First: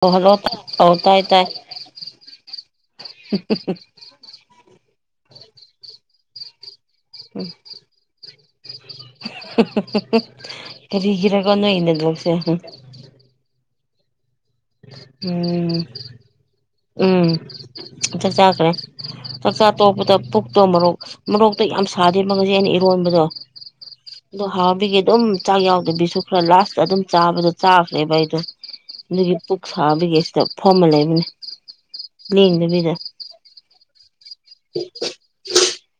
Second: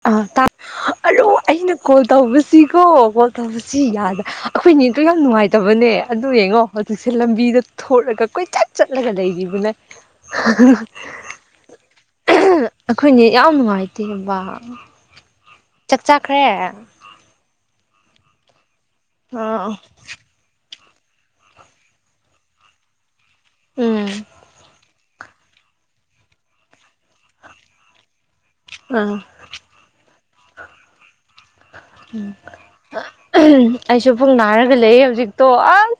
ꯍ ꯍꯜꯂꯣ ꯑꯧ ꯇꯥꯏ ꯑꯜꯂꯣ ꯇꯥꯏ ꯑꯩꯅ ꯀꯣꯜ ꯇꯧꯕꯁꯤꯀꯣ ꯀꯣꯜ ꯇꯧꯕꯁꯤ ꯌꯥꯗ ꯑꯩꯈꯣꯏꯅꯦꯗꯣ ꯌꯥꯝ ꯅꯨꯡꯉꯥꯏꯇꯕꯅꯦ ꯑꯗꯨ ꯌꯦꯡꯉꯣ ꯍꯧꯖꯤꯛꯁꯦ ꯂꯝꯕꯤꯗ ꯊꯣꯂꯒ ꯀꯣꯏꯆꯠ ꯆꯠꯂꯒ ꯂꯩꯔꯤꯕꯅꯦ ꯀꯣ [unintelligible] ꯑꯩꯈꯣꯏꯅꯦ ꯌꯥꯝ ꯅꯨꯡꯉꯥꯏꯇꯦꯕ ꯎꯝ ꯆꯥꯛ ꯆꯥꯈ꯭ꯔꯦ ꯎꯝꯥꯛ ꯆꯥꯈ꯭ꯔꯦ ꯆꯥꯛꯆꯥ ꯑꯥ ꯇꯣꯛꯄꯗ ꯄꯨꯛꯇꯣ ꯃꯔꯣꯛ ꯃꯔꯣꯛꯇ ꯌꯥꯝ ꯁꯥꯗꯦ ꯃ ꯉꯁꯦ ꯑꯩꯅ ꯏꯔꯣꯟꯕꯗꯣ ꯎꯝ ꯑꯗꯣ ꯍꯥꯎꯕꯤꯒꯤ ꯑꯗꯨꯝ ꯆꯥꯛ ꯌꯥꯎꯗꯕꯤꯁꯨ ꯈꯔ ꯂꯥꯁꯇ ꯑꯗꯨꯝ ꯆꯥꯕꯗ ꯆꯥꯈ꯭ꯔꯦꯕ ꯑꯩꯗꯣ ꯑꯥ ꯑꯗꯨꯒꯤ ꯑꯗꯨꯒꯤꯁꯤꯗ ꯐꯣꯔꯝ ꯑꯃ ꯂꯩꯕꯅꯦ ꯂꯦꯡꯗꯕꯤꯗ ꯎꯝ ꯑꯩꯁꯨ ꯐꯨꯡ ꯅꯥꯔꯒ ꯂꯩ ꯍꯧꯖꯤꯛꯇꯣ ꯑꯁ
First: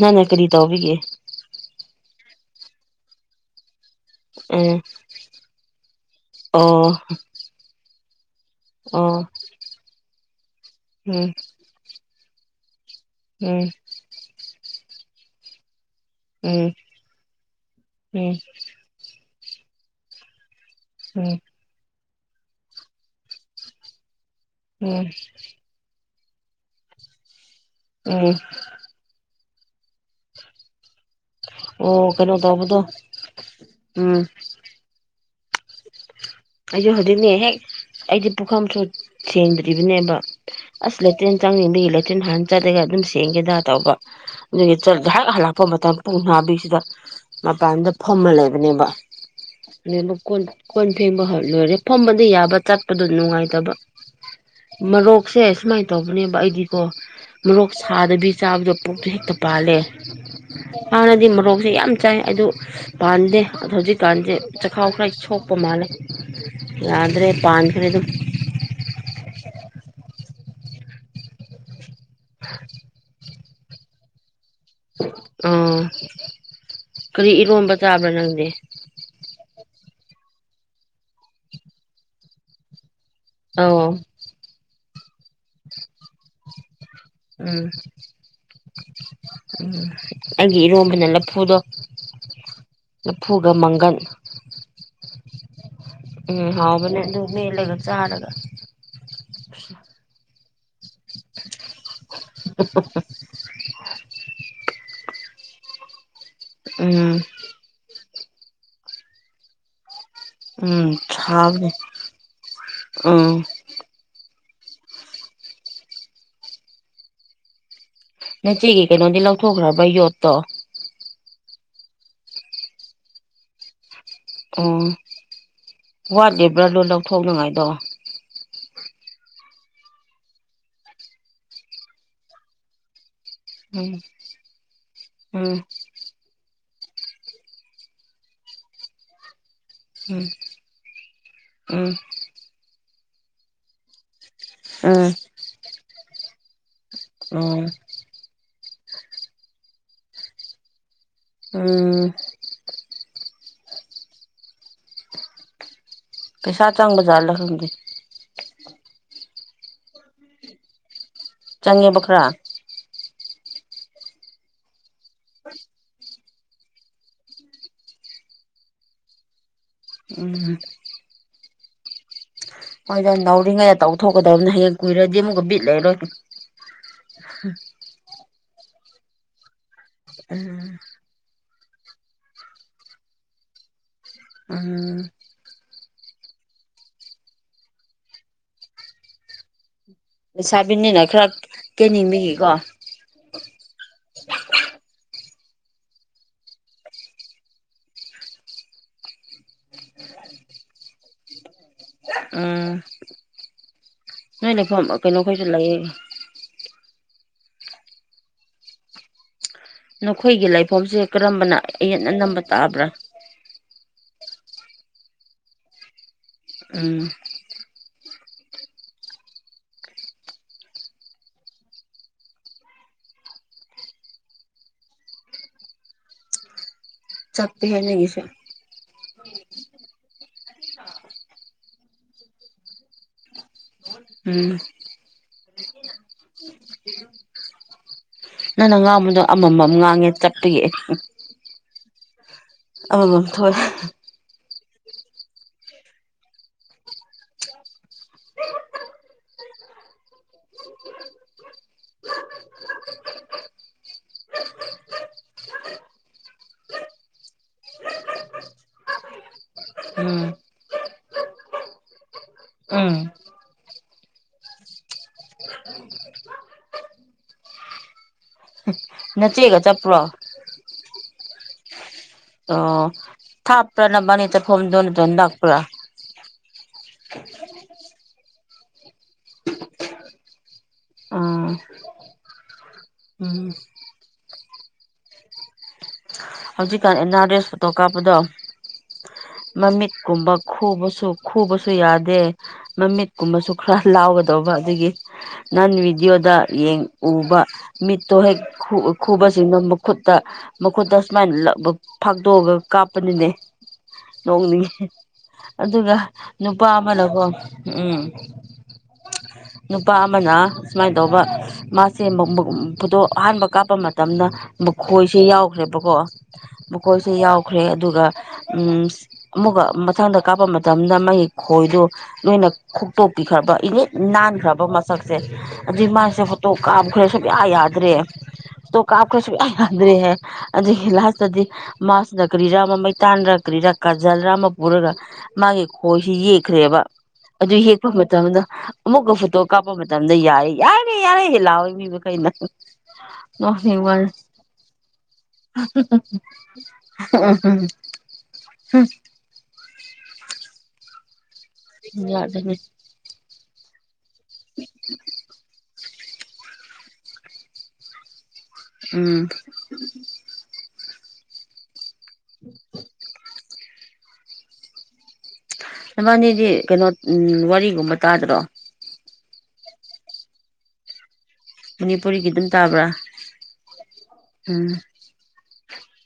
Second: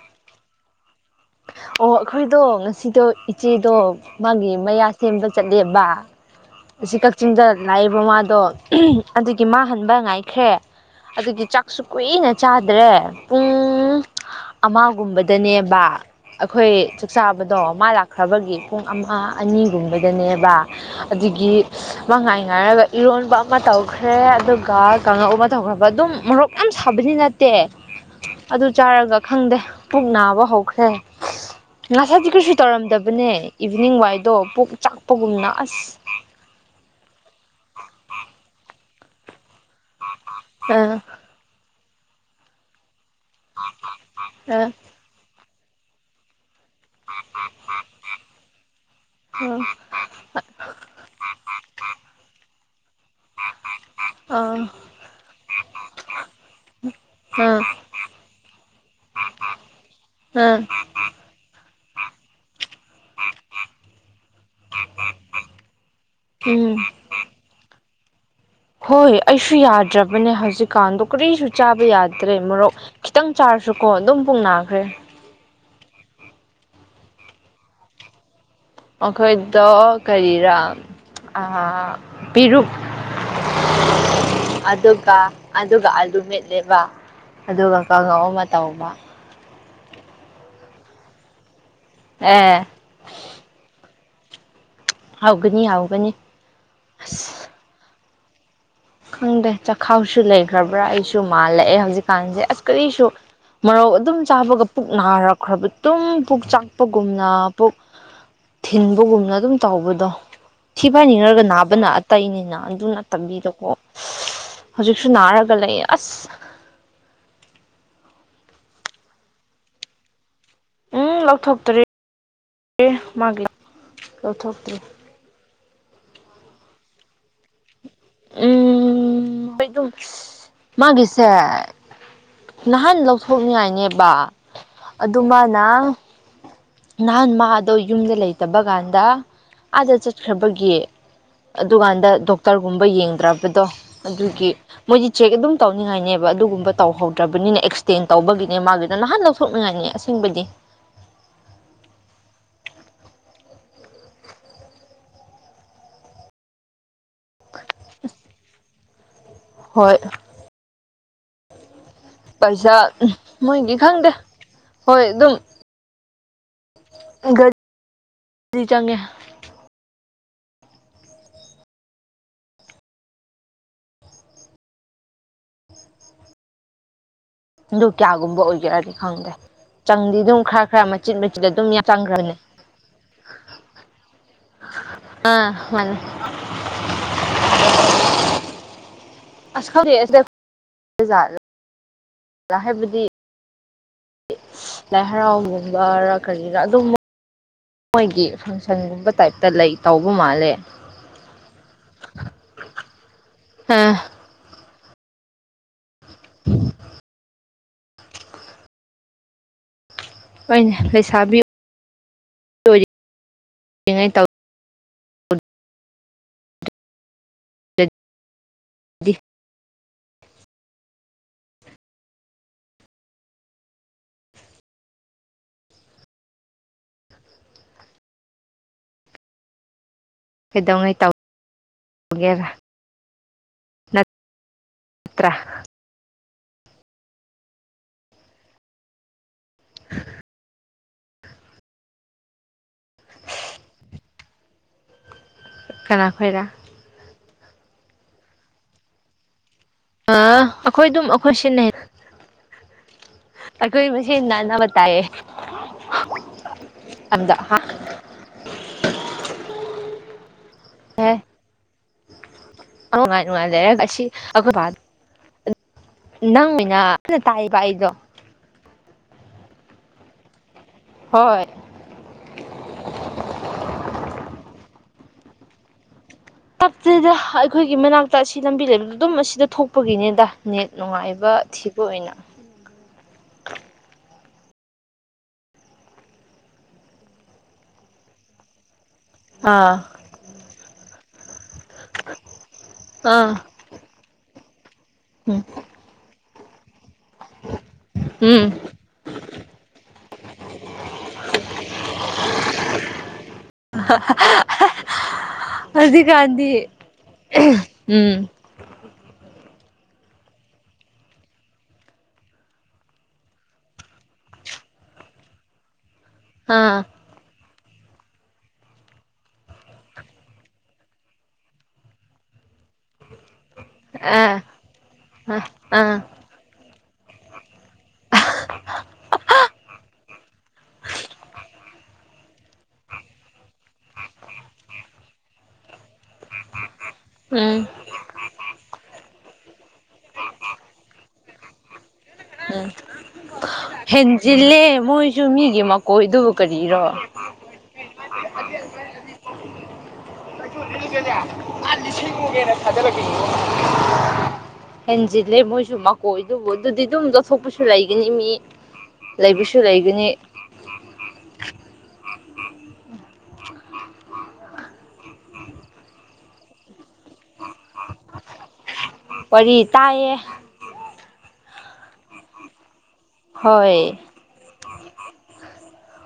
ꯅ ꯅ ꯀꯔꯤ ꯇꯧꯕꯤꯒꯦ ꯑꯣ ꯑꯩꯈꯣꯏꯗꯣ ꯉꯁꯤꯗꯣ ꯏꯆꯦꯗꯣ ꯃꯥꯒꯤ ꯎꯝ ꯃꯌꯥ ꯁꯦꯝꯕ ꯆꯠꯂꯦꯕ ꯑꯣ ꯑꯁꯤ ꯀꯛꯆꯤꯡꯗ ꯂꯥꯛꯏꯕ ꯃꯥꯗꯣ ꯑꯣ ꯑꯗꯨꯒꯤ ꯃꯥꯍꯟꯕ ꯉꯥꯏꯈ꯭ꯔꯦ ꯎꯝ ꯑꯗꯨꯒꯤ ꯆꯥꯛꯁꯨ ꯀꯨꯏꯅ ꯆꯥꯗ꯭ꯔꯦ ꯎꯝ ꯄꯨꯡ ꯑꯃꯒꯨꯝꯕꯗꯅꯦꯕ ꯎꯝ ꯑꯩꯈꯣꯏ ꯆꯥꯛꯆꯥꯥꯕꯗꯣ ꯑꯃ ꯎꯝ ꯂꯥꯛꯈ꯭ꯔꯕꯒꯤ ꯄꯨꯡ ꯑꯃ ꯑꯅꯤꯒꯨꯝꯕꯗꯅꯦꯕ ꯎꯝ ꯑꯗꯒꯤ ꯃ ꯉꯥꯏ ꯉꯥꯏꯔꯕ ꯏꯔꯣꯟꯕ ꯑꯃ ꯇꯧꯈ꯭ꯔꯦ ꯑꯗꯨꯒ ꯎꯝ ꯀꯥꯡꯂꯨꯞ ꯑꯃ ꯇꯧꯈ꯭ꯔꯕ ꯑꯗꯨꯝ ꯃꯣꯔꯣꯛ ꯌꯥꯝ ꯁꯥꯕꯗꯤ ꯅꯠꯇꯦ ꯎꯝ ꯑꯗꯨ ꯆꯥꯔꯒ ꯈꯪꯗꯦ ꯄꯨꯛ ꯅꯥꯕ ꯍꯧꯈ꯭ꯔꯦ ꯑꯣ ꯉꯁꯥꯏꯗꯤ ꯀꯩꯅꯣ ꯀꯩꯁꯨ ꯇꯧꯕꯗꯣ ꯇꯧꯔꯝꯗꯕꯅꯦ ꯏꯚꯤꯅꯤꯡ ꯎꯝ ꯋꯥꯏꯗꯣ ꯄꯨꯣꯛꯥꯛ ꯎ ꯄꯣꯒꯨꯝꯅ ꯑꯁ ꯑꯩꯁꯨ ꯍꯧꯖꯤꯛꯅꯦ ꯍꯦꯛ ꯑꯩꯗꯤ ꯄꯨꯈꯝꯁꯨ ꯁꯦꯡꯗ ꯕꯅꯦꯕ ꯑꯁ ꯑꯥ ꯂꯦꯇ꯭ꯔꯔꯤꯦꯟ ꯆꯪꯅꯤꯡꯕꯒꯤ ꯂꯦꯇ꯭ꯔꯔꯤꯦꯟ ꯍꯥꯟꯅ ꯆꯠꯂꯒ ꯑꯗꯨꯝ ꯊꯦꯡꯒꯦꯗ ꯇꯧꯕ ꯑꯗꯨꯒꯤ ꯉꯥꯏꯍꯥꯛ ꯍꯜꯂꯛꯄ ꯃꯇꯝ ꯄꯨꯡ ꯅꯥꯕꯤꯁꯤꯗ ꯃꯄꯥꯟꯗ ꯐꯝꯃ ꯂꯩꯕꯅꯦꯕ [inaudible] ꯣꯏ ꯍꯣꯏ ꯂꯣꯏꯔꯦ ꯐꯝꯕꯗ ꯌꯥꯕ ꯆꯠꯄꯗꯣ ꯅꯨꯡꯉꯥꯏꯇꯕ ꯃꯔꯣꯛꯁꯦ ꯁꯨꯃꯥꯏꯅ ꯇꯧꯕꯅꯦꯕ ꯑꯩꯗꯤꯀꯣ ꯃꯣꯔꯣꯛ ꯁꯥꯗꯕꯤ ꯆꯥꯕꯗꯣ ꯄꯣꯛꯇꯨ ꯍꯦꯛꯇ ꯄꯥꯜꯂꯦ ꯍꯥꯟꯅꯗꯤ ꯃꯣꯔꯣꯛꯁꯦ ꯌꯥꯝ ꯆꯥꯏ ꯑꯗꯨ ꯄꯥꯟꯗꯦ ꯑꯣ ꯍꯧꯖꯤꯛꯀꯥꯟꯁꯦ ꯆꯈꯥꯎ ꯈꯔ ꯁꯣꯛꯄ ꯃꯥꯜꯂꯦ ꯎꯝ ꯌꯥꯗ꯭ꯔꯦ ꯄꯥꯟꯈꯔ ꯑꯗꯨꯝ ꯍꯣꯏ ꯑꯩꯁꯨ ꯌꯥꯗ꯭ꯔꯕꯅꯦ ꯍꯧꯖꯤꯛꯀꯥꯟꯗꯣ ꯀꯔꯤꯁꯨ ꯆꯥꯕ ꯌꯥꯗ꯭ꯔꯦ ꯃꯣꯔꯣꯛ ꯈꯤꯇꯪ ꯆꯥꯔꯁꯨꯀꯣ ꯑꯗꯨꯝ ꯄꯨꯡꯅ ꯑ ꯀꯔꯤ ꯏꯔꯣꯟꯝꯕ ꯆꯥꯕ꯭ꯔꯥ ꯅꯪꯗꯤ ꯑꯩꯈꯣꯏꯗ ꯀꯔꯤꯔꯥ ꯄꯤꯔꯨꯛ ꯑ ꯑꯗꯨꯒ ꯑꯗꯨꯒ ꯑꯂꯨ ꯃꯦꯠꯂꯦꯕ ꯎꯝ ꯑꯗꯨꯒ ꯀꯥꯡꯉꯧ ꯑꯃ ꯇꯧꯕ ꯎꯝ ꯑꯩꯒꯤ ꯏꯔꯣꯝꯕꯅ ꯂꯐꯨꯗꯣ ꯑꯦ ꯄꯨꯨꯒ ꯃꯪꯒꯟ ꯍꯧꯒꯅꯤ ꯍꯧꯒꯅꯤ ꯎꯝ ꯍꯥꯎ ꯃꯅꯦ ꯑꯗꯨ ꯃ ꯑꯁ ꯂꯩꯒ ꯆꯔꯒ ꯈꯪꯗꯦ ꯆ ꯈꯥꯎꯁꯨ ꯂꯩ ꯈꯕ꯭ꯔꯥ ꯑꯩꯁꯨ ꯃꯥꯜꯂꯛꯑꯦ ꯍꯧꯖꯤꯛꯀꯥꯟꯁꯦ ꯑꯁ ꯀꯔꯤꯁꯨ ꯃꯔꯧ ꯑꯗꯨꯝ ꯆꯥꯕꯒ ꯄꯨꯛ ꯅꯥꯔꯛꯄ ꯈꯔꯕꯨ ꯑꯗꯨꯝ ꯄꯨꯛ ꯎꯝ ꯆꯥꯛꯄꯒꯨꯝꯅ ꯄꯨꯛ ꯊꯤꯟꯕꯒꯨꯝꯅ ꯑꯗꯨꯝ ꯇꯕꯗꯣ ꯎꯝ ꯊꯤꯕꯥꯏꯅꯤꯡꯉꯔꯒ ꯍꯥꯎꯕꯅꯦ ꯅꯥꯕꯅ ꯑꯇꯩꯅꯤꯅ ꯑꯗꯨꯅ ꯎꯝ ꯇꯝꯕꯤꯗꯀꯣ ꯍꯧꯖꯤꯛꯁꯨ ꯅꯥꯔꯒ ꯂꯩ ꯑꯁ ꯅꯆꯦꯒꯤ ꯀꯩꯅꯣꯗꯤ ꯂꯧꯊꯣꯛꯈ꯭ꯔꯕ ꯌꯣꯠꯇꯣ ꯂꯧꯊꯣꯛꯇ꯭ꯔꯔꯤ ꯃꯥꯒꯤ ꯂꯧꯊꯣꯛꯇ꯭꯭ꯔꯔꯤ ꯎꯝ ꯋꯥꯠꯂꯤꯕ꯭ꯔꯥ ꯂꯣꯏ ꯂꯧꯊꯣꯛꯅꯉꯥꯏꯗꯣ ꯎꯝ ꯃꯥꯒꯤꯁꯦ ꯅꯍꯥꯟ ꯂꯧ ꯎꯝ ꯁꯣꯛꯅꯤꯉꯥꯏꯅꯦꯕ ꯎꯝ ꯑꯗꯨꯃꯅ ꯅꯍꯥꯟ ꯃꯥ ꯑꯗꯣ ꯌꯨꯝꯗ ꯂꯩꯇꯕ ꯀꯥꯟꯗ ꯑꯥꯗ ꯎꯝ ꯆꯠꯈ꯭ꯔꯕꯒꯤ ꯎꯝ ꯑꯗꯨꯀꯥꯟꯗ ꯗꯣꯛꯇꯔꯒꯨꯝꯕ ꯌꯦꯡꯗ꯭ꯔꯕꯗꯣ ꯑꯗꯨ ꯎꯝ ꯃꯣꯏꯗꯤ ꯆꯦꯛ ꯑꯗꯨꯝ ꯇꯧꯅꯤꯡꯉꯥꯏꯅꯦꯕ ꯑꯗꯨꯒꯨꯝꯕ ꯇꯧꯍꯧꯗ꯭ꯔꯕꯅꯤꯅ ꯎꯝ ꯑꯦꯛꯁꯇꯦꯟ ꯇꯧꯕꯒꯤ ꯅꯦ ꯃꯥꯒꯤꯗ ꯅꯍꯥꯟ ꯂꯧꯊꯣꯛꯅꯤꯡꯉꯥꯏꯅꯤ ꯑꯁꯦꯡꯕꯗꯤ ꯎꯝ ꯄꯩꯁꯥ ꯆꯪꯕꯖꯠ ꯂꯥ ꯈꯪꯗꯦ ꯍꯣꯏ ꯆꯪꯦ ꯄꯨꯥ [inaudible] ꯄꯩꯁꯥ ꯃꯣꯏꯅꯤ ꯈꯪꯗꯦ ꯍꯣꯏ ꯑꯗꯨꯝ ꯗꯤ ꯆꯪꯒꯦ ꯎꯝ ꯍꯣꯏꯖ ꯅꯧꯎꯔꯤꯉꯩꯗ ꯇꯧꯊꯣꯛꯀꯗꯕꯅꯤꯅ ꯍꯌꯦꯡ ꯀꯨꯏꯔꯗꯤ ꯑꯃꯨꯛꯀ ꯕꯤꯠ ꯂꯩꯔꯣꯏ ꯑꯗꯨ ꯀꯌꯥꯒꯨꯝꯕ ꯑꯣꯏꯒꯔꯅꯤ ꯈꯪꯗ꯭ꯔꯦ ꯆꯪꯗꯤ ꯑꯗꯨꯝ ꯎꯝ ꯈꯔ ꯈꯔ ꯃꯆꯤꯟ ꯃꯆꯤꯟ ꯑꯗꯨꯝ ꯌꯥ ꯆꯥꯡꯒꯔꯅꯦ ꯑ ꯃꯥ ꯁꯥꯕꯤꯅꯤꯅ ꯈꯔ ꯖꯥꯠꯂ ꯀꯅꯤꯃꯤ ꯍꯥꯏꯕꯗꯤ ꯂꯥꯏ ꯍꯔꯥꯎꯒꯨꯝꯕꯔ ꯀꯔꯤꯔꯥ ꯑꯗꯨꯝ ꯃꯣꯏꯒꯤ ꯐꯪꯁꯟꯒꯨꯝꯕ ꯇꯥꯏꯞꯇ ꯂꯩ ꯇꯧꯕ ꯃꯥꯜꯂꯦ ꯎꯝ ꯍꯥꯥ ꯅꯣꯏꯅꯦ ꯐ ꯀꯩꯅꯣꯈꯩꯁꯨ ꯂꯩꯌꯦ ꯅꯈꯣꯏꯒꯤ ꯍꯣꯏꯅꯦ ꯂꯥꯏꯐꯝꯁꯦ ꯂꯩꯁꯥꯕꯤ ꯀꯔꯝꯕꯅ ꯑꯌꯦꯠ ꯑ ꯅꯝꯕ ꯇꯥꯕ꯭ꯔꯥ [unintelligible] ꯇꯧ ꯎꯝ ꯗꯤ ꯆꯞꯄꯤꯤ ꯍꯥꯏ ꯌꯦꯉꯁ ꯀꯩꯗꯧꯉꯩ ꯇꯒꯦꯔꯥ ꯎꯝ ꯅꯪꯅ ꯉꯥꯡꯕꯗꯣ ꯑꯃꯃꯝ ꯉꯥꯡꯉꯦ ꯆꯠꯄꯒꯤ ꯑ ꯊꯣꯛ ꯀꯅꯥ ꯈꯣꯏꯥ ꯑ ꯑꯩꯈꯣꯏ ꯑꯗꯨꯝ ꯑꯩꯈꯣꯏ ꯁꯤꯟꯅꯩ ꯑꯩꯈꯣꯏ ꯃꯁꯤꯁꯅꯥꯅꯥꯕ ꯇꯥꯏꯌꯦ ꯑꯗ ꯍꯥ ꯎꯝ ꯑꯦ ꯎꯝ ꯑꯉꯥꯏꯅꯨꯡꯉꯥꯏꯖꯦꯁꯤ ꯑꯈꯣꯏ ꯅꯪꯃꯤꯅꯩꯅ ꯇꯥꯏꯕ ꯑꯩꯗꯣ ꯅꯆꯦꯒ ꯆꯠꯄ꯭ꯔꯣ ꯍꯣꯏ ꯑꯣ ꯊꯥꯞꯄ꯭ꯔꯥ ꯅꯕꯅꯤ ꯆ ꯐꯣꯝꯗꯅꯗꯅ ꯂꯥꯛꯄ꯭ꯔꯥ ꯞꯇꯗ ꯑꯩꯈꯣꯏꯒꯤ ꯃꯅꯥꯛꯇ ꯑꯁꯤ ꯂꯝꯕꯤ ꯂꯩꯕꯗ ꯑꯗꯨꯝ ꯑꯁꯤꯗ ꯊꯣꯛꯄꯒꯤꯅꯦꯗ ꯅꯦꯠ ꯅꯨꯡꯉꯥꯏꯕ ꯑꯣ ꯊꯤꯄꯅ ꯎꯝ ꯍꯧꯖꯤꯛꯀꯥꯟ ꯑꯦꯟ ꯑꯥꯔꯁ ꯐꯣꯇꯣ ꯀꯥꯞꯄꯗꯣ ꯑꯥ ꯃꯃꯤꯠꯀꯨꯝꯕ ꯈꯨꯕꯁꯨ ꯈꯨꯕꯁꯨ ꯌꯥꯗꯦ ꯑꯥ ꯃꯃꯤꯠꯀꯨꯝꯕꯁꯨ ꯈꯔ ꯂꯥꯎꯒꯗꯧꯕ ꯑꯗꯨꯗꯒꯤ ꯎꯝ ꯅꯥꯟ ꯏꯗꯌꯣꯗ ꯌꯦ ꯎꯕ ꯃꯤꯠꯇꯣ ꯍꯦꯛ ꯎꯝ ꯈꯨꯕꯕꯁꯤꯅ ꯃꯈꯨꯠꯇ ꯃꯈꯨꯠꯇ ꯁꯨꯃꯥꯏꯅ ꯂ ꯐꯥꯗꯣꯛꯑꯒ ꯀꯥꯞꯄꯅꯤꯅꯦ ꯅꯣꯛꯅꯤꯡꯉꯤ [inaudible] ꯑꯗꯨꯒ ꯍꯧꯖꯤꯛꯀꯥꯟꯗꯤ ꯅꯨꯄꯥ ꯑꯃꯅꯀꯣ ꯎꯝ ꯅꯨꯄꯥ ꯑꯃꯅ ꯁꯨꯃꯥꯏꯅ ꯇꯧꯕ ꯃꯥꯁꯦ ꯐꯨꯇꯣ ꯑꯍꯥꯟꯕ ꯀꯥꯞꯄ ꯃꯇꯝꯗ ꯃꯈꯣꯏꯁꯦ ꯌꯥꯎꯈ꯭ꯔꯦꯕꯀꯣ ꯑꯥ ꯃꯈꯣꯏꯁꯦ ꯌꯥꯎꯈ ꯈ꯭ꯔꯦ ꯑꯗꯨꯒ ꯎ ꯑꯃꯨꯀ ꯃꯊꯪꯗ ꯀꯥꯞꯄ ꯃꯇꯝꯗ ꯃꯒꯤ ꯈꯣꯏꯗꯨ ꯅꯣꯏꯅ ꯈꯨꯛꯇꯣꯛꯄꯤꯈ꯭ꯔꯕ ꯏꯅꯤꯠ ꯑꯥ ꯅꯥꯟꯈ꯭ꯔꯕ ꯃꯁꯛꯁꯦ ꯑꯥ ꯑꯗꯨꯏ ꯑꯥ ꯃꯥꯁꯦ ꯐꯣꯇꯣ ꯀꯥꯞꯈ꯭ꯔꯦ ꯁꯨꯡꯌꯥ ꯌꯥ ꯦ ꯇꯣ ꯀꯥꯞ ꯀꯁꯨ ꯌꯥꯗꯦ ꯗꯤ ꯃꯥꯁꯤꯗ ꯀꯔꯤꯔꯥ ꯑꯃ ꯃꯩꯇꯥꯟꯔꯥ ꯀꯔꯤꯔꯥ ꯀꯥꯖꯜꯔ ꯑꯃ ꯄꯨꯔꯒ ꯃꯥꯒꯤ ꯈꯣꯏꯁꯤ ꯌꯦꯛꯈ꯭ꯔꯦꯕ ꯑꯗꯨ ꯎꯝ ꯌꯦꯛꯄ ꯃꯇꯝꯗ ꯑꯃꯨꯛꯀ ꯐꯣꯇꯣ ꯀꯥꯞꯄ ꯃꯇꯝ ꯃꯇꯝꯗ ꯌꯥꯏꯦ ꯌꯥꯔꯦ ꯌꯥꯔꯦꯍ ꯂꯥꯛꯑꯣꯏ ꯃꯤꯕꯨ ꯀ ꯎꯝ ꯃ ꯋꯥ ꯍꯦꯟꯖꯤꯜꯂꯦ ꯃꯣꯏꯁꯨ ꯃꯤꯒꯤ ꯃꯀꯣꯏꯗꯨꯕꯨ ꯀꯔꯤꯔꯣ ꯎꯝ ꯗꯅꯦ ꯃꯥ ꯂꯤꯁꯤꯡꯃꯨꯛꯒꯦꯅ ꯌꯥꯗꯦꯅꯦ ꯊꯥꯖꯤꯜꯂꯛꯀꯦ ꯍꯦꯟꯖꯤꯜꯂꯦ ꯃꯣꯏꯁꯨ ꯃꯀꯣꯏ ꯑꯗꯨꯕꯨ ꯑꯗꯨꯗꯤ ꯑꯗꯨꯝ ꯂꯧꯠꯊꯣꯛꯄꯁꯨ ꯂꯩꯒꯅꯤ ꯃꯤ ꯎꯝ ꯂꯩꯕꯁꯨ ꯂꯩꯒꯅꯤ [inaudible] ꯃꯕꯥꯅꯤꯗꯤ ꯀꯩꯅꯣ ꯋꯥꯔꯤꯒꯨꯝꯕ ꯇꯥꯗ꯭ꯔꯣ ꯋꯥꯔꯤ ꯇꯥꯏꯌꯦ ꯃꯅꯤꯄꯨꯔꯤꯒꯤ ꯑꯗꯨꯝ ꯇꯥꯕ꯭ꯔꯥ ꯍꯣꯏ ꯎꯝ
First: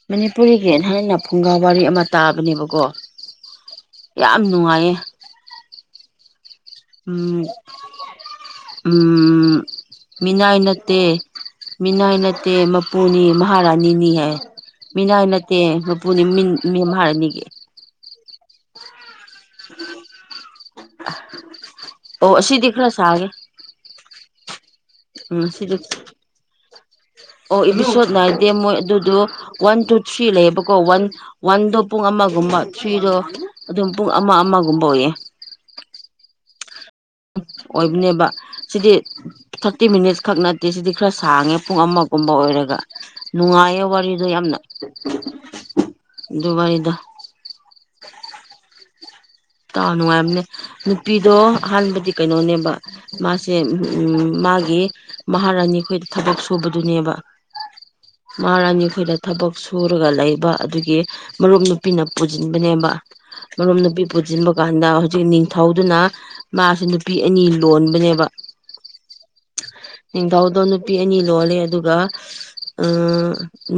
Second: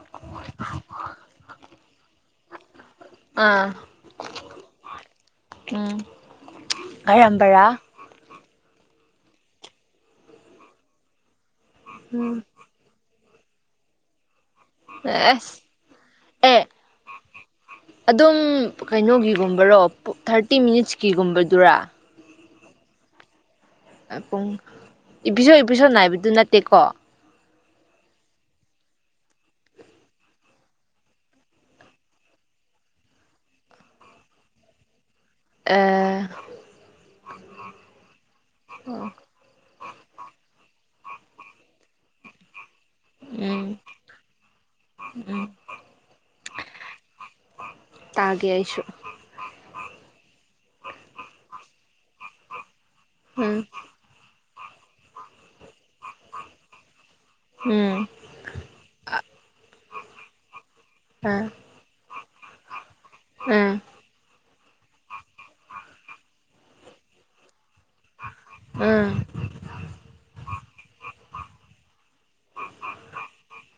ꯃꯅꯤꯄꯨꯔꯤꯒꯤ ꯅꯍꯥꯟꯅ ꯐꯨꯡꯒꯥ ꯋꯥꯔꯤ ꯑꯃ ꯇꯥꯕꯅꯦꯕꯀꯣ ꯑꯥ ꯌꯥꯝ ꯅꯨꯡꯉꯥꯏꯌꯦ ꯎꯝ ꯑꯔꯝꯕꯔꯥ ꯃꯤꯅꯥꯏ ꯅꯠꯇꯦ ꯃꯤꯅꯥꯏ ꯎꯝ ꯅꯠꯇꯦ ꯃꯄꯨꯅꯤ ꯃꯍꯥꯔꯥꯅꯤꯅꯤ ꯍꯥꯏ ꯃꯤꯅꯥ ꯑꯁ ꯅꯠꯇꯦ ꯃꯄꯨꯅꯤ ꯑꯦ ꯃꯤ ꯃꯍꯥꯔꯥꯅꯤꯒꯤ ꯑꯗꯨꯝ ꯀꯩꯅꯣꯒꯤꯒꯨꯝꯕꯔꯣ ꯊꯥꯔꯇꯤ ꯃꯤꯅꯤꯠꯁꯀꯤꯒꯨꯝꯕꯗꯨꯔꯥ ꯗꯤꯈꯂ ꯁꯥꯒ ꯎ ꯏꯄꯤꯁꯣ ꯏꯄꯤꯁꯣ ꯅꯥꯏꯕꯗꯨ ꯅꯠꯇꯦꯀꯣ ꯑꯣ ꯏꯄꯤꯁꯣꯠ ꯅꯥꯗꯦ ꯃꯣꯏ ꯑꯗꯨꯗꯣ ꯋꯥꯟ ꯇꯨ ꯊ꯭ꯔꯤ ꯂꯩꯌꯦꯕꯀꯣ ꯋꯥꯟ ꯋꯥꯟꯗꯣ ꯄꯨꯡ ꯑꯃꯒꯨꯝꯕ ꯊ꯭ꯔꯤꯔꯣ ꯑꯗꯨꯝ ꯄꯨꯡ ꯑꯃ ꯑꯃꯒꯨꯝꯕ ꯑꯣꯏꯌꯦ ꯑ ꯑꯣꯏꯕꯅꯦꯕ ꯁꯤꯗꯤ ꯊꯥꯔꯇꯤ ꯃꯤꯅꯤꯠꯁ ꯈꯛꯅ ꯑꯦꯁꯤꯗꯤ ꯈꯔ ꯁꯥꯡꯉꯦ ꯄꯨꯡ ꯑꯃꯒꯨꯝꯕ ꯑꯣꯏꯔꯒ ꯅꯨꯡꯉꯥꯏꯌꯦ ꯋꯥꯔꯤꯗꯣ ꯌꯥꯝꯅ ꯑꯗꯨꯋꯥꯏꯗ ꯇꯥꯒꯦꯁꯨ ꯇꯥ ꯅꯨꯡꯉꯥꯏꯝꯅꯦ ꯅꯨꯄꯤꯗꯣ ꯑꯍꯥꯟꯕꯗꯤ ꯀꯩꯅꯣꯅꯦꯕ ꯃꯥꯁꯦ ꯎꯝ ꯃꯥꯒꯤ ꯃꯍꯥꯔꯥꯅꯤ ꯑꯩꯈꯣꯏꯗ ꯊꯕꯛ ꯁꯨꯕꯗꯨꯅꯦꯕ ꯎꯝ ꯃꯍꯥꯔꯥꯅꯤ ꯑꯩꯈꯣꯏꯗ ꯊꯕꯛ ꯁꯨꯔꯒ ꯂꯩꯕ ꯑꯗꯨꯒꯤ ꯑꯥ ꯃꯔꯨꯞ ꯅꯨꯄꯤꯅ ꯄꯨꯁꯤꯟꯕꯅꯦꯕ ꯃꯔꯝ ꯎꯝ ꯅꯨꯄꯤ ꯄꯨꯟꯁꯤꯟꯕ ꯀꯥꯟꯗ ꯍꯧꯖꯤꯛ ꯅꯤꯡꯊꯧꯗꯨꯅ ꯃꯥꯁꯤ ꯅꯨꯄꯤ ꯑꯅꯤ ꯂꯣꯟꯕꯅꯦꯕ ꯎꯝ ꯅꯤꯡꯊꯧꯗꯣ ꯅꯨꯄꯤ ꯑꯅꯤ ꯂꯣꯜꯂꯦ ꯑꯗꯨꯒ ꯑꯣ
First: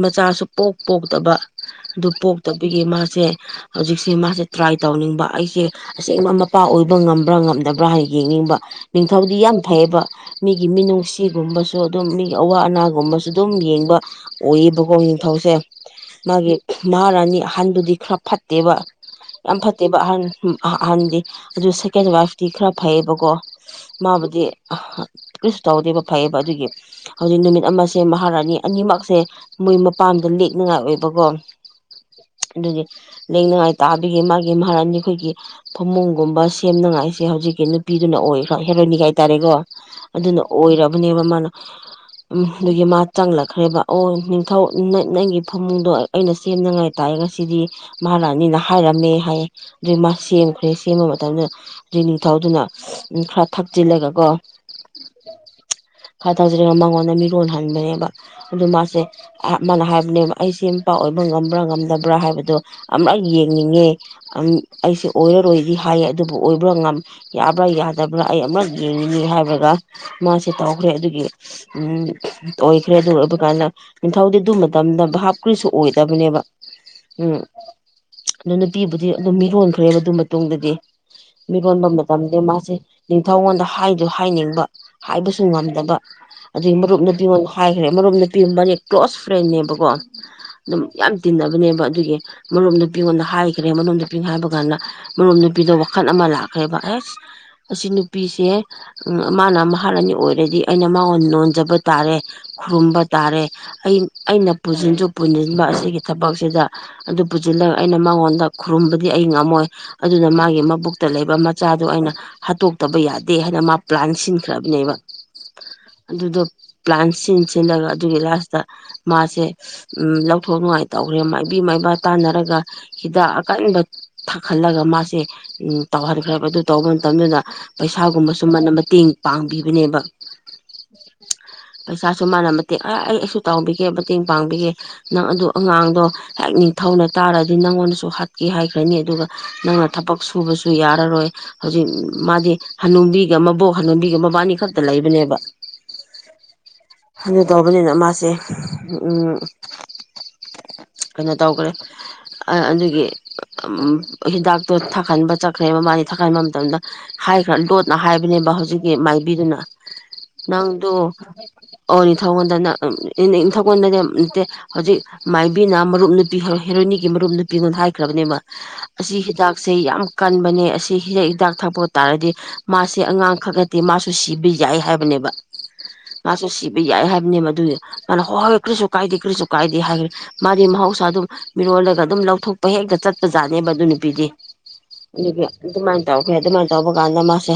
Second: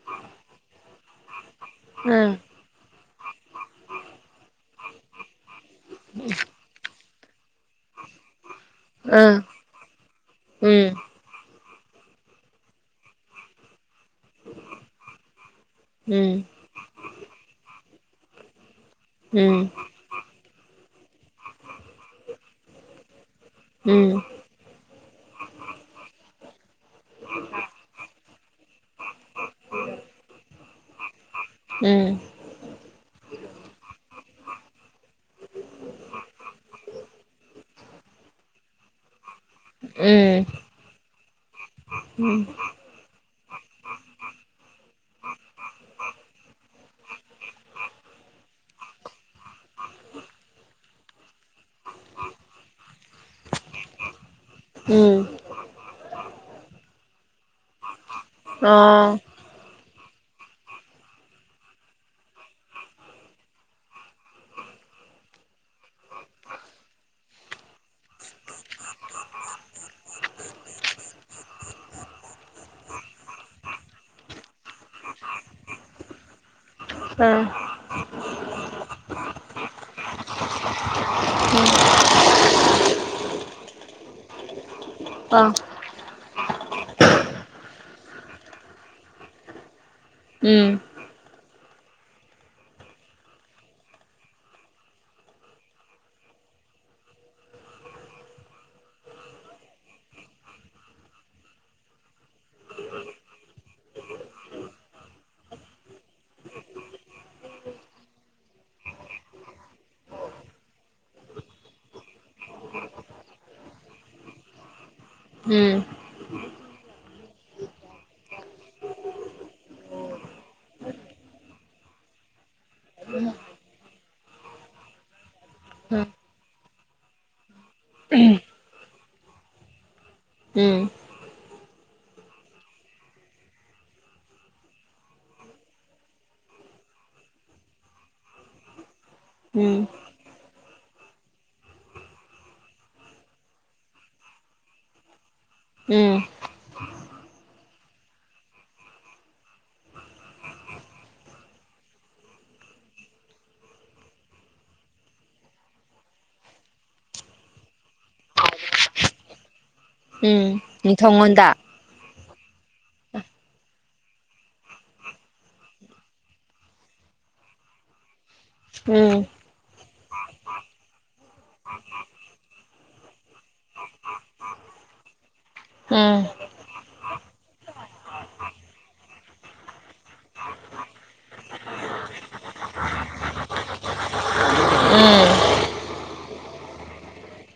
ꯃꯆꯥꯁꯨ ꯄꯣꯛ ꯄꯣꯛꯇꯕ ꯑꯗꯨ ꯎꯝ ꯄꯣꯛꯇꯕꯒꯤ ꯃꯥꯁꯦ ꯍꯧꯖꯤꯛ ꯃꯥꯁꯦ ꯇ꯭ꯔꯥꯏ ꯇꯧꯅꯤꯡꯕ ꯑꯩꯁꯦ ꯑꯁꯦꯡꯕ ꯃꯄꯥ ꯑꯣꯏꯕ ꯉ꯭ꯔ ꯅꯕ꯭ꯔꯥ ꯍꯥꯏꯅ ꯌꯦꯡꯅꯤꯡꯕ ꯅꯤꯡꯊꯧꯗꯤ ꯎꯝ ꯌꯥꯝ ꯐꯩꯌꯦꯕ ꯃꯤꯒꯤ ꯃꯤꯅꯨꯡꯁꯤꯒꯨꯝꯕ ꯁꯨ ꯑꯗꯨꯝ ꯃꯤ ꯑꯋꯥ ꯑꯅꯥꯒꯨꯝꯕꯁꯨ ꯑꯗꯨꯝ ꯌꯦꯡꯕ ꯑꯣꯏꯌꯦꯕꯀꯣ ꯅꯤꯡꯊꯧꯁꯦ ꯎꯝ ꯎꯝ ꯃꯥꯒꯤ ꯃꯥꯥꯍꯥꯔꯥꯅꯤ ꯑꯍꯟꯗꯨꯗꯤ ꯈꯔ ꯐꯠꯇꯦꯕ ꯎꯝ ꯍꯟ ꯑꯥꯍ ꯑꯍꯥꯟꯗꯤ ꯑꯗꯨ ꯁꯦꯀꯦꯟ ꯋꯥꯏꯐꯇꯤ ꯈꯔ ꯐꯩꯌꯦꯕꯀꯣ ꯃꯥꯕꯨꯗꯤ ꯑꯍ ꯀꯔꯤꯁꯨ ꯇꯧꯗꯦꯕ ꯐꯩꯌꯦꯕ ꯑꯗꯨꯒꯤ ꯍꯧꯖꯤꯛ ꯅꯨꯃꯤꯠ ꯑꯃꯁꯦ ꯃꯍꯥꯔꯥꯅꯤ ꯑꯅꯤꯃꯛꯁꯦ ꯃꯣꯏ ꯃꯄꯥꯝꯗ ꯂꯦꯛꯅꯉꯥꯏ ꯑꯣꯏꯕꯀꯣ ꯎꯝ ꯂꯦꯛꯅꯉꯥꯏ ꯇꯥꯕꯤꯒꯤ ꯃꯥꯒꯤ ꯃꯥ ꯐꯔꯅꯤ ꯑꯩꯈꯣꯏꯒꯤ ꯐꯃꯨꯡꯒꯨꯝꯕ ꯁꯦꯝꯅꯉꯥꯏꯁꯦ ꯍꯧꯖꯤꯛꯀꯤ ꯅꯨꯄꯤꯗꯨꯅ ꯑꯣꯏꯈ꯭ꯔꯥ ꯍꯦꯔꯣꯏꯅꯤꯅ ꯍꯥꯏꯇꯥꯔꯦꯀꯣ ꯑꯗꯨꯅ ꯎꯝ ꯑꯣꯏꯔꯕꯅꯦꯕ ꯃꯥꯅ ꯎꯝ ꯑꯗꯨꯒꯤ ꯃꯥ ꯆꯪꯂꯛꯈ꯭ꯔꯦꯕ ꯑꯣ ꯅꯤꯡꯊꯧ ꯅ ꯅꯪꯒꯤ ꯐꯃꯨꯡꯗꯣ ꯑꯩꯅ ꯁꯦꯝꯅꯉꯥꯏ ꯇꯥꯥ ꯔꯦ ꯉꯁꯤꯗꯤ ꯃꯍꯥꯔꯥꯅꯤꯅ ꯍꯥꯏꯔꯝꯃꯦ ꯍꯥꯏꯌꯦ ꯑꯗꯨꯏ ꯃꯥ ꯁꯦꯝꯈ꯭ꯔꯦ ꯁꯦꯝꯕ ꯃꯇꯝꯗ ꯑꯗꯨꯗꯒꯤ ꯅꯤꯡꯊꯧꯗꯨꯅ ꯈꯔ ꯊꯛꯆꯤꯜꯂꯒ ꯀꯣ ꯎꯝ ꯈꯔ ꯇꯧꯖꯔꯤꯒ ꯃꯉꯣꯟꯗ ꯃꯤꯔꯣꯜꯍꯟꯕꯅꯦꯕ ꯑ ꯑꯗꯨ ꯃꯥꯁꯦ ꯑ ꯃꯥꯅ ꯍꯥꯏꯕꯅꯦꯕ ꯑꯩꯁꯦ ꯃꯄꯥ ꯑꯣꯏꯕ ꯉꯝꯕ꯭ꯔꯥ ꯉꯝꯗꯕ꯭ꯔꯥ ꯍꯥꯏꯕꯗꯣ ꯑꯃꯔꯛ ꯌꯦꯡꯅꯤꯡꯉꯦ ꯑꯝ ꯑꯩꯁꯦ ꯑꯣꯏꯔꯔꯣꯏꯗꯤ ꯍꯥꯏꯌꯦ ꯑꯗꯨꯕꯨ ꯑꯣꯏꯕ꯭ꯔꯥ ꯌꯥꯕ꯭ꯔꯥ ꯌꯥꯗꯕ꯭ꯔꯥ ꯑꯩ ꯑꯃꯔꯛ ꯌꯦꯡꯉꯤꯅꯤ ꯍꯥꯏꯔꯒ ꯃꯥꯁꯦ ꯇꯧꯈ꯭ꯔꯦ ꯑꯗꯨꯒꯤ ꯑꯝ ꯑꯣꯏꯈ꯭ꯔꯦ ꯑꯗꯨꯒ ꯑꯗꯨ ꯀꯥꯟꯗ ꯅꯤꯡꯊꯧ ꯊꯧꯗꯤ ꯑꯗꯨ ꯃꯇꯝꯗ ꯚꯥꯞꯀꯔꯤꯁꯨ ꯑꯣꯏꯗꯕꯅꯦꯕ ꯎꯝ ꯑꯗꯨ ꯅꯨꯄꯤꯕꯨꯗꯤ ꯑꯗꯨꯝ ꯃꯤꯔꯣꯟꯈ꯭ꯔꯦ ꯃꯗꯨ ꯃꯇꯨꯡꯗꯗꯤ ꯃꯤꯔꯣꯟꯕ ꯃꯇꯝꯗ ꯃꯥꯁꯦ ꯅꯤꯡꯊꯧꯉꯣꯟꯗ ꯍꯥꯏꯗꯨ ꯍꯥꯏꯅꯤꯡꯕ ꯍꯥꯏꯕꯁꯨ ꯎꯝ ꯉꯝꯗꯕ ꯑꯗꯩ ꯃꯔꯨꯞ ꯅꯨꯄꯤꯌꯣꯟ ꯍꯥꯏꯈ꯭ꯔꯦ ꯃꯔꯨꯞ ꯅꯨꯄꯤ ꯃꯔꯦꯛꯇꯣ ꯀ꯭ꯂꯣꯁ ꯐ꯭ꯔꯦꯟꯅꯦꯕꯀꯣ ꯎꯝ ꯑꯗꯨꯝ ꯌꯥꯝ ꯇꯤꯟ ꯅꯕꯅꯦꯕ ꯑꯗꯨꯒꯤ ꯃꯔꯨꯞ ꯅꯨꯄꯤ ꯉꯣꯟꯗ ꯍꯥꯏꯈ꯭ꯔꯦ ꯃꯔꯨꯞ ꯄꯤꯡ ꯍꯥꯏꯕ ꯀꯥꯟꯗ ꯃꯔꯨꯞ ꯅꯨꯄꯤꯗ ꯋꯥꯈꯜ ꯑꯃ ꯂꯥꯛꯈ꯭ꯔꯦꯕ ꯑꯦꯁ ꯑꯁꯤ ꯅꯨꯄꯤꯁꯦ ꯃꯥꯅ ꯃꯍꯥꯔꯥꯅꯤ ꯑꯣꯏꯔꯗꯤ ꯑꯩꯅ ꯃꯥꯉꯣꯟ ꯅꯣꯟꯖꯕ ꯇꯥꯔꯦ ꯈꯨꯔꯨꯝꯕ ꯇꯥꯔꯦ ꯑꯩ ꯑꯩꯅ ꯄꯨꯁꯤꯟꯁꯨ ꯄꯨꯟꯁꯤꯟꯕ ꯑꯁꯤꯒꯤ ꯊꯕꯛꯁꯤꯗ ꯑꯗꯨ ꯄꯨꯖꯤꯜꯂꯒ ꯑꯩꯅ ꯃꯉꯣꯟꯗ ꯈꯨ ꯈꯨꯔꯨꯝꯕꯗꯤ ꯑꯩ ꯉꯝꯃꯣꯏ ꯑꯗꯨꯅ ꯃꯥꯒꯤ ꯃꯕꯨꯛꯇ ꯂꯩꯕ ꯃꯆꯥꯗꯣ ꯑꯩꯅ ꯍꯥꯠꯇꯣꯛꯇꯕ ꯌꯥꯗꯦ ꯍꯥꯏꯅ ꯃꯥ ꯄ꯭ꯂꯥꯟ ꯁꯤꯟꯈ꯭ꯔꯕꯅꯦꯕ ꯑꯗꯨꯗꯣ ꯄ꯭ꯂꯥꯟ ꯁꯤꯟ ꯁꯤꯟꯂꯒ ꯑꯗꯨꯒꯤ ꯂꯥꯁꯇ ꯃꯥꯁꯦ ꯎꯝ ꯂꯧꯊꯣꯛ ꯅꯨꯡꯉꯥꯏ ꯇꯧꯈ꯭ꯔꯦ ꯃꯥꯏꯕꯤ ꯃꯩꯃ ꯇꯥꯅꯔꯒ ꯍꯤꯗꯥꯛ ꯀꯟꯕ ꯊꯥꯛꯍꯜꯂꯒ ꯃꯥꯁꯤ ꯑꯝ ꯇꯧꯍꯟꯈ꯭ꯔꯦꯕ ꯑꯗꯨ ꯇꯧꯕ ꯃꯇꯝꯗꯨꯗ ꯄꯩꯁꯥꯒꯨꯝꯕꯁꯨ ꯃꯥꯅ ꯃꯇꯦꯡ ꯄꯥꯡꯕꯤꯕꯅꯦꯕ ꯎꯝ ꯄꯩꯁꯥꯁꯨ ꯃꯥꯅ ꯃꯇꯦꯛ ꯑ ꯑꯩ ꯑꯩꯁꯨ ꯇꯥꯎꯕꯤꯒꯦ ꯃꯇꯦꯡ ꯄꯥꯡꯕꯤꯒꯦ ꯅꯪ ꯑꯗꯨ ꯑꯉꯥꯡꯗꯣ ꯍꯥꯛ ꯅꯤꯡꯊꯧꯅ ꯇꯥꯔꯗꯤ ꯅꯪꯉꯣꯟꯗꯁꯨ ꯍꯥꯠꯀꯦ ꯍꯥꯏꯈ꯭ꯔꯅꯤ ꯑꯗꯨꯒ ꯅꯪꯅ ꯎꯝ ꯊꯕꯛ ꯁꯨꯕꯁꯨ ꯁꯨ ꯌꯥꯔꯔꯣꯏ ꯍꯧꯖꯤꯛ ꯃꯥꯗꯤ ꯍꯅꯨꯕꯤꯒ ꯃꯕꯣꯛ ꯍꯅꯨꯕꯤꯒ ꯃꯕꯥꯅꯤ ꯈꯛꯇ ꯂꯩꯕꯅꯦꯕ ꯎꯝ ꯍꯅꯨ ꯇꯧꯕꯅꯤꯅ ꯃꯥꯁꯦ ꯎꯝ ꯀꯩꯅꯣ ꯇꯧꯈ꯭ꯔꯦ ꯑ ꯑꯗꯨꯒꯤ ꯎꯝ ꯍꯤꯗꯥꯛꯇꯣ ꯊꯛꯍꯟꯕ ꯆꯠꯈ꯭ꯔꯦꯕ ꯃꯥꯅꯤ ꯊꯛꯍꯟꯕ ꯃꯇꯝꯗ ꯍꯥꯏꯈ꯭ꯔ ꯂꯣꯠꯅ ꯍꯥꯏꯕ ꯅꯦꯕ ꯍꯧꯖꯤꯛꯀꯤ ꯃꯥꯏꯕꯤꯗꯨꯅ ꯎꯝ ꯅꯪꯗꯨ ꯅꯤꯡꯊꯧꯉꯣꯟꯗ ꯑꯣ ꯅꯤꯡ ꯊꯉꯣꯟꯗ ꯏꯟ ꯏꯟꯊꯧꯀꯣꯟꯗꯅꯦ ꯅꯠꯇꯦ ꯍꯧꯖꯤꯛ ꯃꯥꯏꯕꯤꯅ ꯃꯔꯨꯞ ꯅꯨꯄꯤ ꯍꯣ ꯍꯦꯔꯣꯏꯅꯤꯒꯤ ꯃꯔꯨꯞ ꯍꯥꯏ ꯅꯨꯄꯤꯒꯣꯟꯗ ꯍꯥꯏ ꯈ꯭ꯔꯕꯅꯦꯕ ꯎꯝ ꯁꯦ ꯌꯥꯝ ꯀꯟꯕꯅꯦ ꯑꯁꯤ ꯍꯤꯗꯥ ꯍꯤꯗꯥꯛ ꯊꯛꯄ ꯇꯥꯔꯗꯤ ꯃꯥꯁꯦ ꯑꯉꯥꯡꯈꯛ ꯅꯠꯇꯦ ꯃꯥꯁꯨ ꯁꯤꯕ ꯌꯥꯏ ꯌꯥꯏ ꯍꯥꯏꯕꯅꯦꯕ ꯎꯝ ꯃꯥꯁꯨ ꯁꯤꯕ ꯌꯥꯏ ꯍꯥꯏꯕꯅꯦ ꯑꯗꯨꯗꯤ ꯃꯥꯅ ꯍꯣꯏ ꯍꯣꯏ ꯀꯔꯤꯁꯨ ꯀꯥꯏꯗꯦ ꯀꯔꯤꯁꯨ ꯀꯥꯏꯗꯦ ꯍꯥꯏꯈ꯭ꯔꯦ ꯃꯥꯗꯤ ꯃꯍ ꯃꯍꯧꯁꯥ ꯑꯗꯨꯝ ꯃꯤꯔꯣꯜꯂꯒ ꯑꯗꯨꯝ ꯂꯧꯊꯣꯛꯄ ꯍꯦꯛꯇ ꯆꯠꯄꯖꯥꯠꯅꯦꯕ ꯑꯗꯨ ꯅꯨꯄꯤꯗꯤ ꯎꯝ ꯑꯗꯨꯗꯒꯤ ꯑꯗꯨꯃꯥꯏꯅ ꯇꯧꯈ꯭ꯔꯦ ꯑꯗꯨꯃꯥꯏꯅ ꯇꯧꯕ ꯀꯥꯟꯗ ꯃꯥꯁꯦ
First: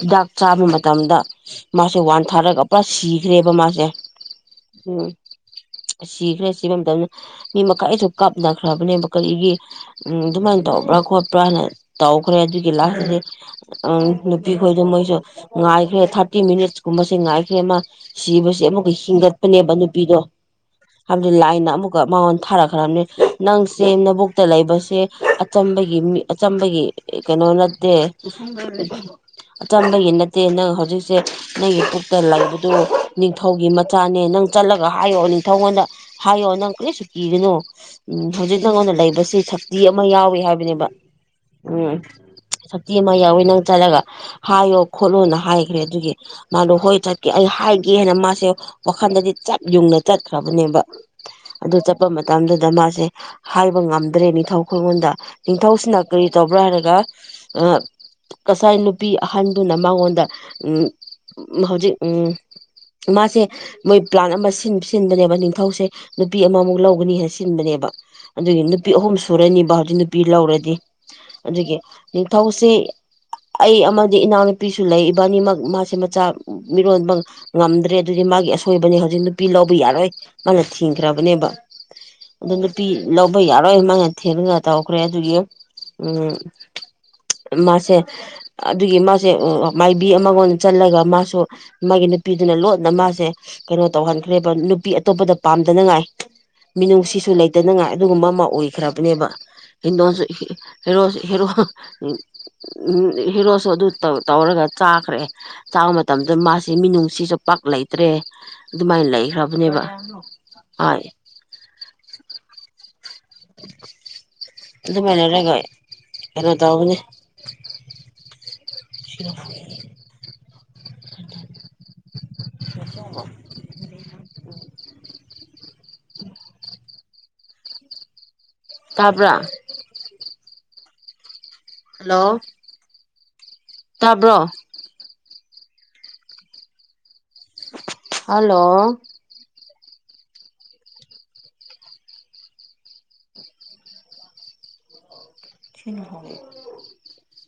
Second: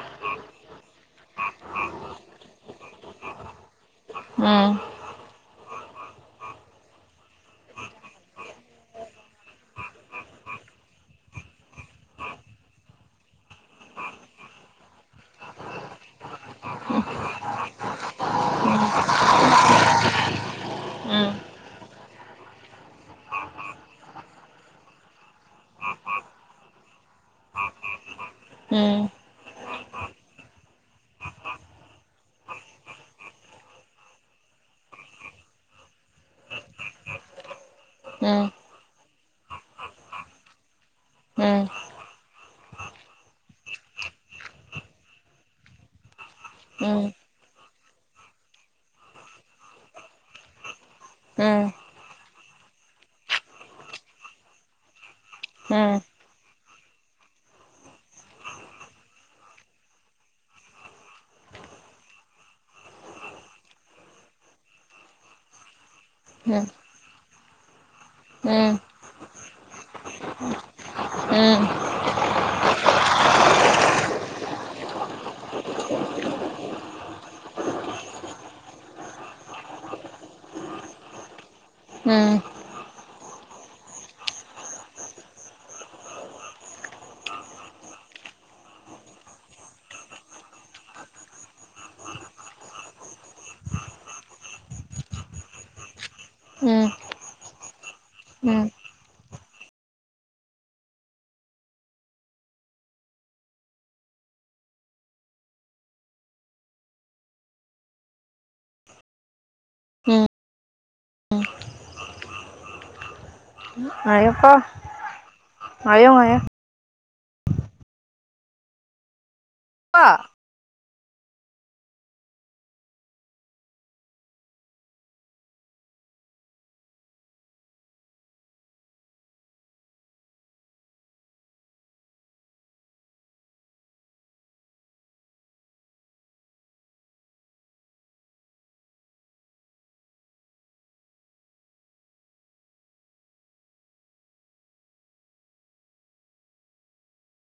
ꯍꯤꯗꯥꯛ ꯆꯥꯕ ꯃꯇꯝꯗ ꯃꯥꯁꯦ ꯋꯥꯟ ꯊꯥꯔꯒ ꯄ ꯁꯤꯈ꯭ꯔꯦꯕ ꯃꯥꯁꯦ ꯎꯝ ꯁꯤꯈ꯭ꯔꯦ ꯁꯤꯕꯩ ꯃꯇꯝꯗ ꯃꯤ ꯃꯈꯥꯏꯁꯨ ꯀꯥꯞꯅꯈ꯭ꯔꯕꯅꯦꯕ ꯀꯔꯤꯒꯤ ꯑꯝ ꯑꯗꯨꯃꯥꯏꯅ ꯇꯧꯕ꯭ꯔꯥ ꯈꯣꯠꯄ꯭ꯔꯥ ꯍꯥꯏꯅ ꯇꯧꯈ꯭ꯔꯦ ꯑꯗꯨꯒꯤ ꯂꯥꯁꯇꯗꯤ ꯅꯨꯄꯤꯈꯣꯏꯗ ꯃꯣꯏꯁꯨ ꯉꯥꯏꯈ꯭ꯔꯦ ꯊꯥꯔꯇꯤ ꯃꯤꯅꯤꯠꯁ ꯀꯨꯝꯕꯕꯁꯤꯦ ꯉꯥꯏꯈ꯭ꯔꯦ ꯑꯃ ꯁꯤꯕꯁꯤ ꯑꯃꯨꯛꯀ ꯍꯤꯡꯒꯠꯄꯅꯦꯕ ꯅꯨꯄꯤꯗꯣ ꯍꯥꯏꯕꯗꯤ ꯂꯥꯏꯅ ꯑꯃꯨꯛꯀ ꯃꯉꯣꯟ ꯊꯥꯔꯛꯈ꯭ꯔꯕꯅꯤ ꯅꯪ ꯆꯦ ꯅꯕꯨꯛꯇ ꯂꯩꯕꯁꯦ ꯑꯆꯝꯕꯒꯤ ꯃꯤ ꯑꯆꯝꯕꯒꯤ ꯀꯩꯅꯣ ꯅꯠꯇꯦ ꯣ [unintelligible] [inaudible] ꯑꯆꯝꯕꯒꯤ ꯅꯠꯇꯦ ꯅꯪ ꯍꯧꯖꯤꯛꯁꯦ ꯅꯪꯒꯤ ꯄꯨꯛꯇ ꯂꯩꯕꯗꯨ ꯅꯤꯡꯊꯧꯒꯤ ꯃꯆꯥꯅꯦ ꯅꯪ ꯅ ꯆꯠꯂꯒ ꯍꯥꯏꯌꯣꯑꯣ ꯅꯤꯡꯊꯧꯉꯣꯟꯗ ꯍꯥꯏꯌꯣꯑꯣ ꯅꯪ ꯀꯔꯤꯁꯨ ꯀꯤꯕꯅꯣ ꯍꯧꯖꯤꯛ ꯅꯪꯉꯣꯟꯗ ꯂꯩꯕꯁꯤ ꯁꯛꯇꯤ ꯑꯃ ꯌꯥꯎꯋ ꯍꯥꯏꯕꯅꯦꯕ ꯎꯝ ꯁꯛꯇꯤ ꯑꯃ ꯌꯥꯎꯋꯦ ꯅꯪ ꯆꯠꯂꯒ ꯍꯥꯏꯌꯣ ꯈꯣꯠꯂꯣꯅ ꯍꯥꯏꯈ꯭ꯔꯦ ꯑꯗꯨꯒꯤ ꯃꯥꯗꯣ ꯍꯣꯏ ꯆꯠꯀꯦ ꯑꯩ ꯍꯥꯏꯒꯦꯅ ꯃꯥꯁꯦ ꯋꯥꯈꯟꯗꯗꯤ ꯆꯞ ꯌꯨꯡꯅ ꯆꯠꯈ꯭ꯔꯕꯅꯦꯕ ꯑꯗꯨ ꯆꯠꯄ ꯃꯇꯝꯗꯨꯗ ꯃꯥꯁꯦ ꯍꯥꯏꯕ ꯉꯝꯗ꯭ꯔꯦ ꯅꯤꯡꯊꯧ ꯈꯒꯣꯟꯗ ꯅꯤꯡꯊꯧꯁꯤꯅ ꯉꯥꯏꯌꯣꯀꯣ ꯀꯔꯤ ꯇꯧꯕ꯭ꯔꯥ ꯍꯥꯏꯔꯒ ꯉꯁꯥꯏ ꯅꯨꯄꯤ ꯑꯍꯟꯗꯨꯅ ꯃꯉꯣꯟꯗ ꯎ ꯍꯧꯖꯤꯛ ꯎ ꯃꯥꯁꯦ ꯃꯣꯏ ꯄ꯭ꯂꯥꯟ ꯑꯃ ꯁꯤ ꯁꯤꯟꯕꯅꯦꯕ ꯅꯤꯡꯊꯧꯁꯦ ꯅꯨꯄꯤ ꯑꯃꯃꯨꯛ ꯂꯧꯒꯅꯤ ꯍꯥꯏꯅ ꯁꯤꯤꯟꯕꯅꯦꯕ ꯑꯗꯨꯒꯤ ꯅꯨꯄꯤ ꯑꯍꯨꯝꯁꯨ ꯁꯨꯔꯅꯤꯕ ꯍꯧꯖꯤꯛ ꯅꯨꯄꯤ ꯂꯧꯔꯗꯤ ꯑꯗꯨꯒꯤ ꯅꯤꯡꯊꯧꯁꯤꯦ [unintelligible] [inaudible] ꯑꯩ ꯑꯃꯗꯤ ꯏꯅꯥꯎꯅꯨꯄꯤꯁꯨ ꯂꯩ ꯏꯕꯥꯅꯤꯃꯛ ꯃꯥꯁꯦ ꯃꯆꯥ ꯃꯤꯔꯣꯟꯕ ꯉꯝꯗ꯭ꯔꯦ ꯑꯗꯨꯗꯤ ꯃꯥꯒꯤ ꯑꯁꯣꯏꯕꯅꯦ ꯍꯧꯖꯤꯛ ꯅꯨꯄꯤ ꯂꯧꯕ ꯌꯥꯔꯣꯏ ꯃꯥꯅ ꯊꯤꯡꯈ꯭ꯔꯕꯅꯦꯕ ꯎꯝ ꯄꯤ ꯂꯧꯕ ꯌꯥꯔꯣꯏ ꯃꯥꯅ ꯊꯦꯝꯒ ꯇꯧꯈ꯭ꯔꯦ ꯑꯗꯨꯒꯤ ꯃꯥꯁꯦ ꯑꯗꯨꯒꯤ ꯃꯥꯁꯦ ꯃꯥꯏꯕꯤ ꯑꯃꯒꯣꯟ ꯆꯜꯂꯒ ꯃꯥꯁꯨ ꯃꯥꯒꯤ ꯅꯨꯄꯤꯗꯨꯅ ꯂꯣꯟꯅ ꯃꯥꯁꯦ ꯀꯩꯅꯣ ꯇꯧꯍꯟꯈ꯭ꯔꯦꯕ ꯅꯨꯄꯤ ꯑꯇꯣꯞꯄꯗ ꯄꯥꯝꯗꯅꯉꯥꯏ ꯃꯤꯅꯨꯡꯁꯤꯁꯨ ꯂꯩꯇꯅꯉꯥꯏ ꯑꯗꯨꯒꯨꯝꯕ ꯑꯃ ꯑꯣꯏꯈ꯭ꯔꯕꯅꯦꯕ ꯍꯤꯟꯗꯣꯟꯁꯨꯣ ꯍꯦꯔꯣꯁꯨ ꯑꯗꯨ ꯇꯧꯔ ꯔꯒ ꯆꯥꯈ꯭ꯔꯦ ꯆꯥꯕ ꯃꯇꯝꯗ ꯃꯥꯁꯤ ꯃꯤꯅꯨꯡꯁꯤꯁꯨ ꯄꯥꯛ ꯂꯩꯇ꯭ꯔꯦ ꯑꯗꯨꯃꯥꯏꯅ ꯂꯩꯈ꯭ꯔꯕ ꯅꯦꯕ ꯍ [inaudible] [inaudible] ꯃ [inaudible] [unintelligible] ꯑꯗꯨꯃꯥꯏꯅꯔꯒ ꯀꯩꯅꯣ ꯇꯧꯒꯅꯤ ꯁꯤꯔ ꯋꯥ ꯆ ꯎ ꯇꯕ ꯍꯜꯂꯣ ꯇꯥꯕ꯭ꯔꯣ ꯍꯂꯣ ꯆꯤꯟ ꯍꯦ